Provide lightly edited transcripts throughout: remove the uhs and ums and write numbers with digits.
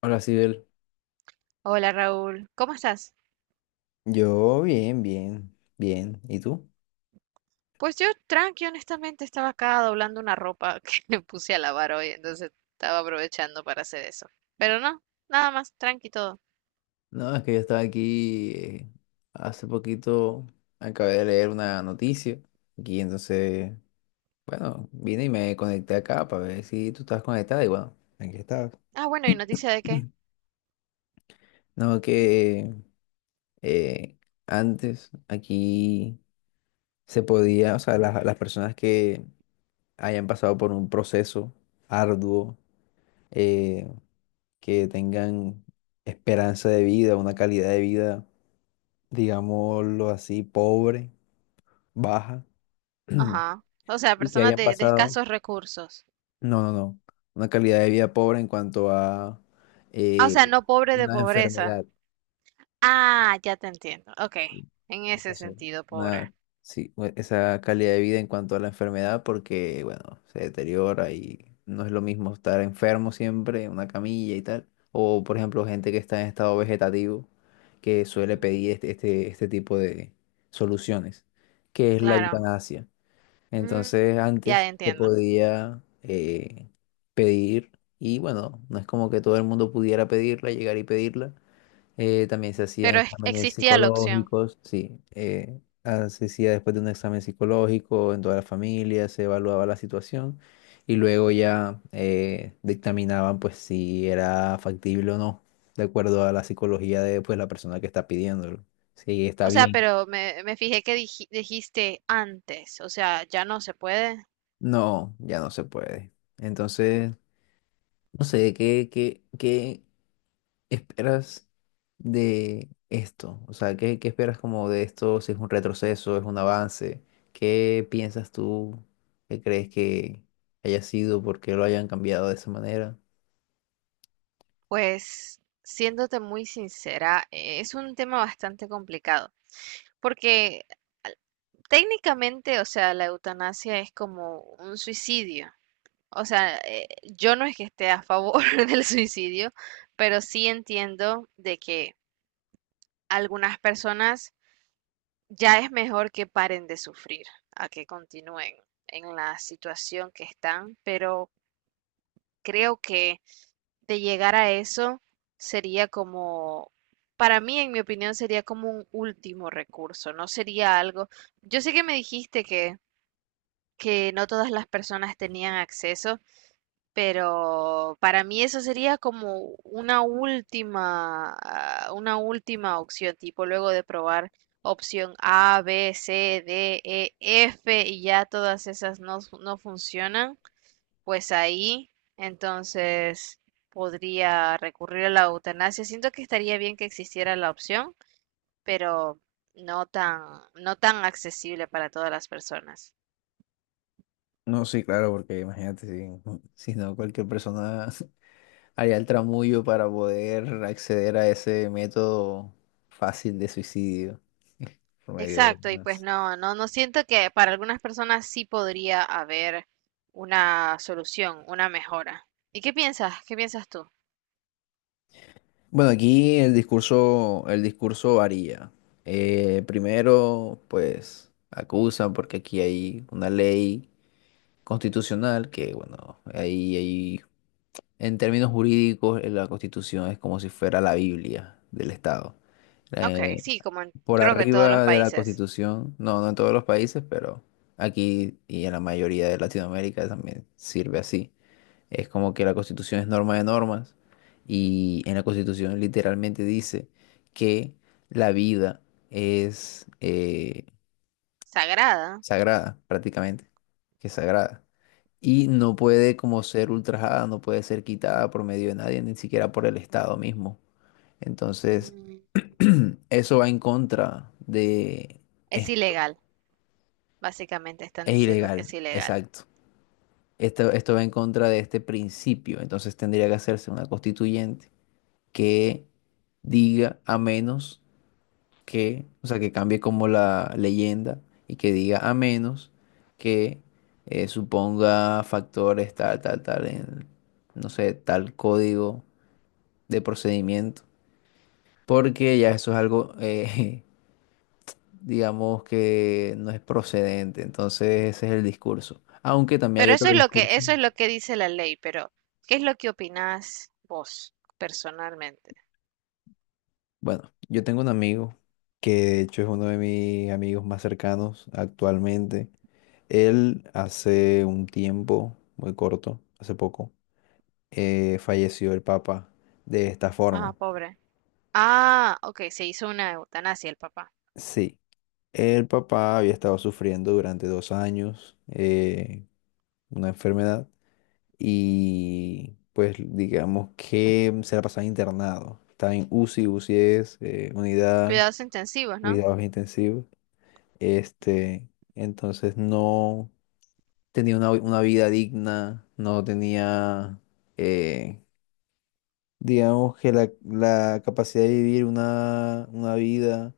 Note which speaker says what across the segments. Speaker 1: Hola, Sibel.
Speaker 2: Hola Raúl, ¿cómo estás?
Speaker 1: Yo bien, bien, bien. ¿Y tú?
Speaker 2: Pues yo tranqui, honestamente estaba acá doblando una ropa que me puse a lavar hoy, entonces estaba aprovechando para hacer eso. Pero no, nada más, tranqui todo.
Speaker 1: No, es que yo estaba aquí hace poquito, acabé de leer una noticia y entonces, bueno, vine y me conecté acá para ver si tú estabas conectada y bueno, aquí estás.
Speaker 2: Ah, bueno, ¿y noticia de qué?
Speaker 1: Mm. No, que eh, antes aquí se podía, o sea, las personas que hayan pasado por un proceso arduo, eh, que tengan esperanza de vida, una calidad de vida, digámoslo así, pobre, baja,
Speaker 2: Ajá. O sea,
Speaker 1: y que
Speaker 2: personas
Speaker 1: hayan
Speaker 2: de
Speaker 1: pasado,
Speaker 2: escasos recursos.
Speaker 1: no, no, no, una calidad de vida pobre en cuanto a
Speaker 2: Ah, o
Speaker 1: eh,
Speaker 2: sea, no pobre de
Speaker 1: una
Speaker 2: pobreza.
Speaker 1: enfermedad.
Speaker 2: Ah, ya te entiendo. Ok, en ese
Speaker 1: Entonces,
Speaker 2: sentido, pobre.
Speaker 1: una- sí, esa calidad de vida en cuanto a la enfermedad, porque, bueno, se deteriora y no es lo mismo estar enfermo siempre en una camilla y tal. O, por ejemplo, gente que está en estado vegetativo, que suele
Speaker 2: Mm.
Speaker 1: pedir este tipo de soluciones, que es la
Speaker 2: Claro.
Speaker 1: eutanasia.
Speaker 2: Mm,
Speaker 1: Entonces
Speaker 2: ya
Speaker 1: antes se
Speaker 2: entiendo.
Speaker 1: podía pedir y bueno, no es como que todo el mundo pudiera pedirla, llegar y pedirla. También se hacían exámenes
Speaker 2: Existía la opción.
Speaker 1: psicológicos, sí, ah, se hacía después de un examen psicológico en toda la familia, se evaluaba la situación y luego ya dictaminaban pues si era factible o no, de acuerdo a la psicología de pues la persona que está pidiéndolo, si está
Speaker 2: O sea,
Speaker 1: bien.
Speaker 2: pero me fijé que dijiste antes, o sea, ya no se puede.
Speaker 1: No, ya no se puede. Entonces no sé, ¿qué esperas de esto? O sea, ¿qué esperas como de esto? Si es un retroceso, es un avance. ¿Qué piensas tú? ¿Qué crees que haya sido? ¿Por qué lo hayan cambiado de esa manera?
Speaker 2: Pues, siéndote muy sincera, es un tema bastante complicado, porque al- técnicamente, o sea, la eutanasia es como un suicidio. O sea, yo no es que esté a favor del suicidio, pero sí entiendo de que algunas personas ya es mejor que paren de sufrir, a que continúen en la situación que están, pero creo que de llegar a eso sería como, para mí, en mi opinión, sería como un último recurso, no sería algo. Yo sé que me dijiste que no todas las personas tenían acceso, pero para mí eso sería como una última, ah, una última opción, tipo luego de probar opción A, B, C, D, E, F y ya todas esas no funcionan, pues ahí entonces podría recurrir a la eutanasia. Siento que estaría bien que existiera la opción, pero no tan, no tan accesible para todas las personas.
Speaker 1: No, sí, claro, porque imagínate si, si no, cualquier persona haría el tramullo para poder acceder a ese método fácil de suicidio por medio de.
Speaker 2: Exacto, y pues no siento que para algunas personas sí podría haber una solución, una mejora. ¿Y qué piensas? ¿Qué piensas tú?
Speaker 1: Bueno, aquí el discurso varía. Primero, pues acusan porque aquí hay una ley constitucional que, bueno, ahí en términos jurídicos la constitución es como si fuera la Biblia del Estado.
Speaker 2: Ok,
Speaker 1: Eh,
Speaker 2: sí,
Speaker 1: por
Speaker 2: creo que en todos los
Speaker 1: arriba de la
Speaker 2: países.
Speaker 1: constitución, no, no en todos los países, pero aquí y en la mayoría de Latinoamérica también sirve así. Es como que la Constitución es norma de normas y en la Constitución literalmente dice que la vida es
Speaker 2: Sagrada.
Speaker 1: sagrada, prácticamente, que es sagrada. Y no puede como ser ultrajada, no puede ser quitada por medio de nadie, ni siquiera por el Estado mismo. Entonces,
Speaker 2: Mm.
Speaker 1: eso va en contra de. Es,
Speaker 2: Es ilegal, básicamente están
Speaker 1: es
Speaker 2: diciendo que es
Speaker 1: ilegal,
Speaker 2: ilegal.
Speaker 1: exacto. Esto va en contra de este principio, entonces tendría que hacerse una constituyente que diga a menos que, o sea, que cambie como la leyenda y que diga a menos que suponga factores tal, tal, tal, en, no sé, tal código de procedimiento, porque ya eso es algo, digamos, que no es procedente, entonces ese es el discurso. Aunque también hay
Speaker 2: Pero
Speaker 1: otro
Speaker 2: eso es lo que,
Speaker 1: discurso.
Speaker 2: eso es lo que dice la ley, pero ¿qué es lo que opinás vos personalmente?
Speaker 1: Bueno, yo tengo un amigo que de hecho es uno de mis amigos más cercanos actualmente. Él hace un tiempo, muy corto, hace poco, falleció el papá de esta
Speaker 2: Ah,
Speaker 1: forma.
Speaker 2: pobre. Ah, ok, se hizo una eutanasia el papá.
Speaker 1: Sí, el papá había estado sufriendo durante 2 años una enfermedad y pues digamos que se la pasaba internado. Estaba en UCI, UCI es unidad,
Speaker 2: Cuidados intensivos, ¿no?
Speaker 1: cuidados intensivos. Este, entonces no tenía una vida digna, no tenía, eh, digamos que la capacidad de vivir una vida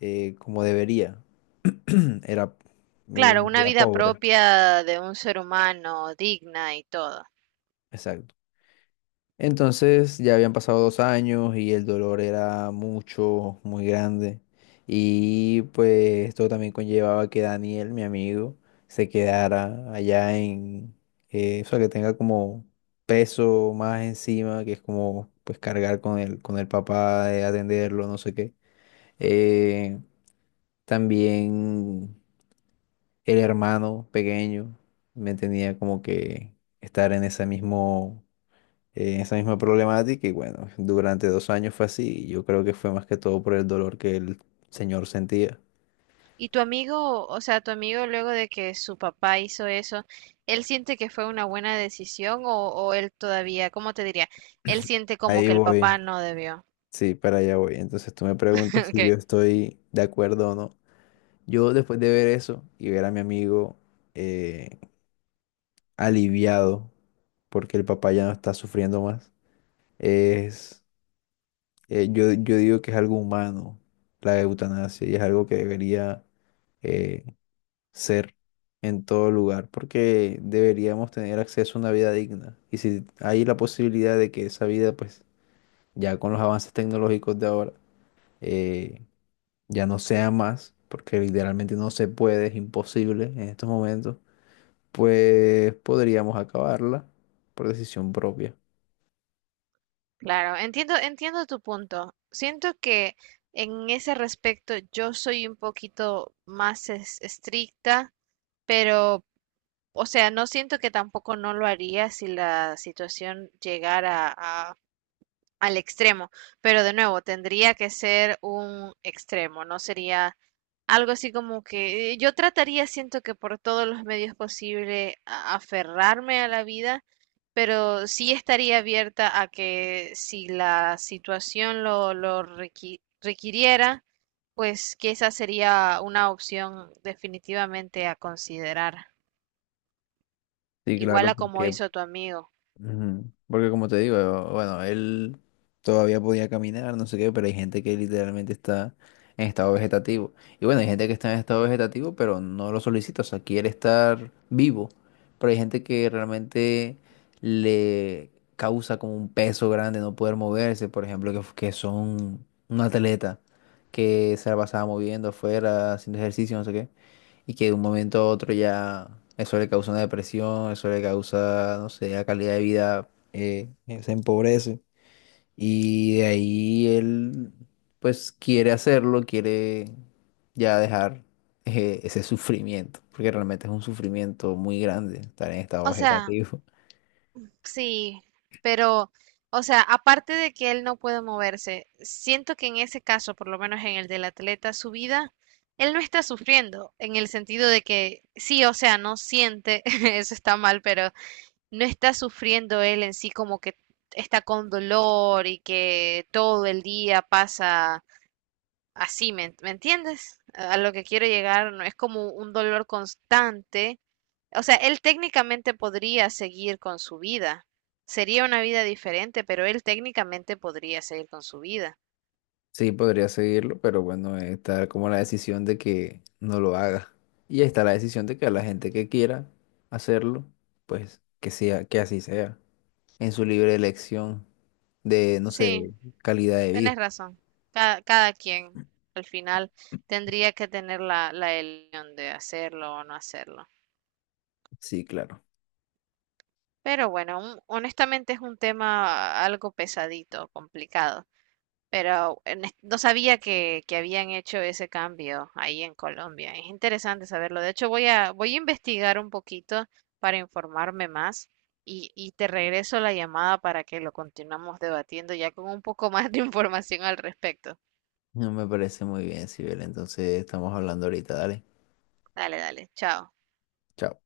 Speaker 1: como debería. Era
Speaker 2: Claro,
Speaker 1: una
Speaker 2: una
Speaker 1: vida
Speaker 2: vida
Speaker 1: pobre.
Speaker 2: propia de un ser humano, digna y todo.
Speaker 1: Exacto. Entonces ya habían pasado 2 años y el dolor era mucho, muy grande. Y pues esto también conllevaba que Daniel, mi amigo, se quedara allá en, o sea, que tenga como peso más encima, que es como pues cargar con el papá, de atenderlo, no sé qué. Eh, También el hermano pequeño me tenía como que estar en ese mismo en esa misma problemática y bueno, durante 2 años fue así y yo creo que fue más que todo por el dolor que el señor sentía.
Speaker 2: Y tu amigo, o sea, tu amigo luego de que su papá hizo eso, ¿él siente que fue una buena decisión o él todavía, cómo te diría? Él siente como
Speaker 1: Ahí
Speaker 2: que el papá
Speaker 1: voy,
Speaker 2: no debió.
Speaker 1: sí, para allá voy. Entonces tú me preguntas si yo
Speaker 2: Ok.
Speaker 1: estoy de acuerdo o no. Yo después de ver eso y ver a mi amigo eh, aliviado porque el papá ya no está sufriendo más, es, yo digo que es algo humano la eutanasia y es algo que debería. eh, Ser en todo lugar, porque deberíamos tener acceso a una vida digna. Y si hay la posibilidad de que esa vida, pues ya con los avances tecnológicos de ahora, eh, ya no sea más, porque literalmente no se puede, es imposible en estos momentos, pues podríamos acabarla por decisión propia.
Speaker 2: Claro, entiendo, entiendo tu punto. Siento que en ese respecto yo soy un poquito más estricta, pero, o sea, no siento que tampoco no lo haría si la situación llegara al extremo, pero de nuevo tendría que ser un extremo, no sería algo así como que yo trataría, siento que por todos los medios posibles, aferrarme a la vida, pero sí estaría abierta a que si la situación lo requiriera, pues que esa sería una opción definitivamente a considerar,
Speaker 1: Sí,
Speaker 2: igual
Speaker 1: claro,
Speaker 2: a como
Speaker 1: porque.
Speaker 2: hizo tu amigo.
Speaker 1: Ujú. Porque como te digo, bueno, él todavía podía caminar, no sé qué, pero hay gente que literalmente está en estado vegetativo. Y bueno, hay gente que está en estado vegetativo, pero no lo solicita, o sea, quiere estar vivo. Pero hay gente que realmente le causa como un peso grande no poder moverse, por ejemplo, que son un atleta que se la pasaba moviendo afuera, haciendo ejercicio, no sé qué y que de un momento a otro ya eso le causa una depresión, eso le causa, no sé, la calidad de vida se empobrece. Y de ahí él, pues, quiere hacerlo, quiere ya dejar ese sufrimiento, porque realmente es un sufrimiento muy grande estar en estado
Speaker 2: O sea,
Speaker 1: vegetativo.
Speaker 2: sí, pero, o sea, aparte de que él no puede moverse, siento que en ese caso, por lo menos en el del atleta, su vida, él no está sufriendo, en el sentido de que sí, o sea, no siente, eso está mal, pero no está sufriendo él en sí como que está con dolor y que todo el día pasa así, me entiendes? A lo que quiero llegar, no es como un dolor constante. O sea, él técnicamente podría seguir con su vida. Sería una vida diferente, pero él técnicamente podría seguir con su vida.
Speaker 1: Sí, podría seguirlo, pero bueno, está como la decisión de que no lo haga. Y está la decisión de que a la gente que quiera hacerlo, pues que sea, que así sea, en su libre elección de, no sé,
Speaker 2: Sí,
Speaker 1: calidad de vida.
Speaker 2: tenés razón. Cada quien al final tendría que tener la elección de hacerlo o no hacerlo.
Speaker 1: Sí, claro.
Speaker 2: Pero bueno, honestamente es un tema algo pesadito, complicado. Pero no sabía que habían hecho ese cambio ahí en Colombia. Es interesante saberlo. De hecho, voy a investigar un poquito para informarme más y te regreso la llamada para que lo continuemos debatiendo ya con un poco más de información al respecto.
Speaker 1: No me parece muy bien, Sibel. Entonces estamos hablando ahorita, dale.
Speaker 2: Dale, dale, chao.
Speaker 1: Chao.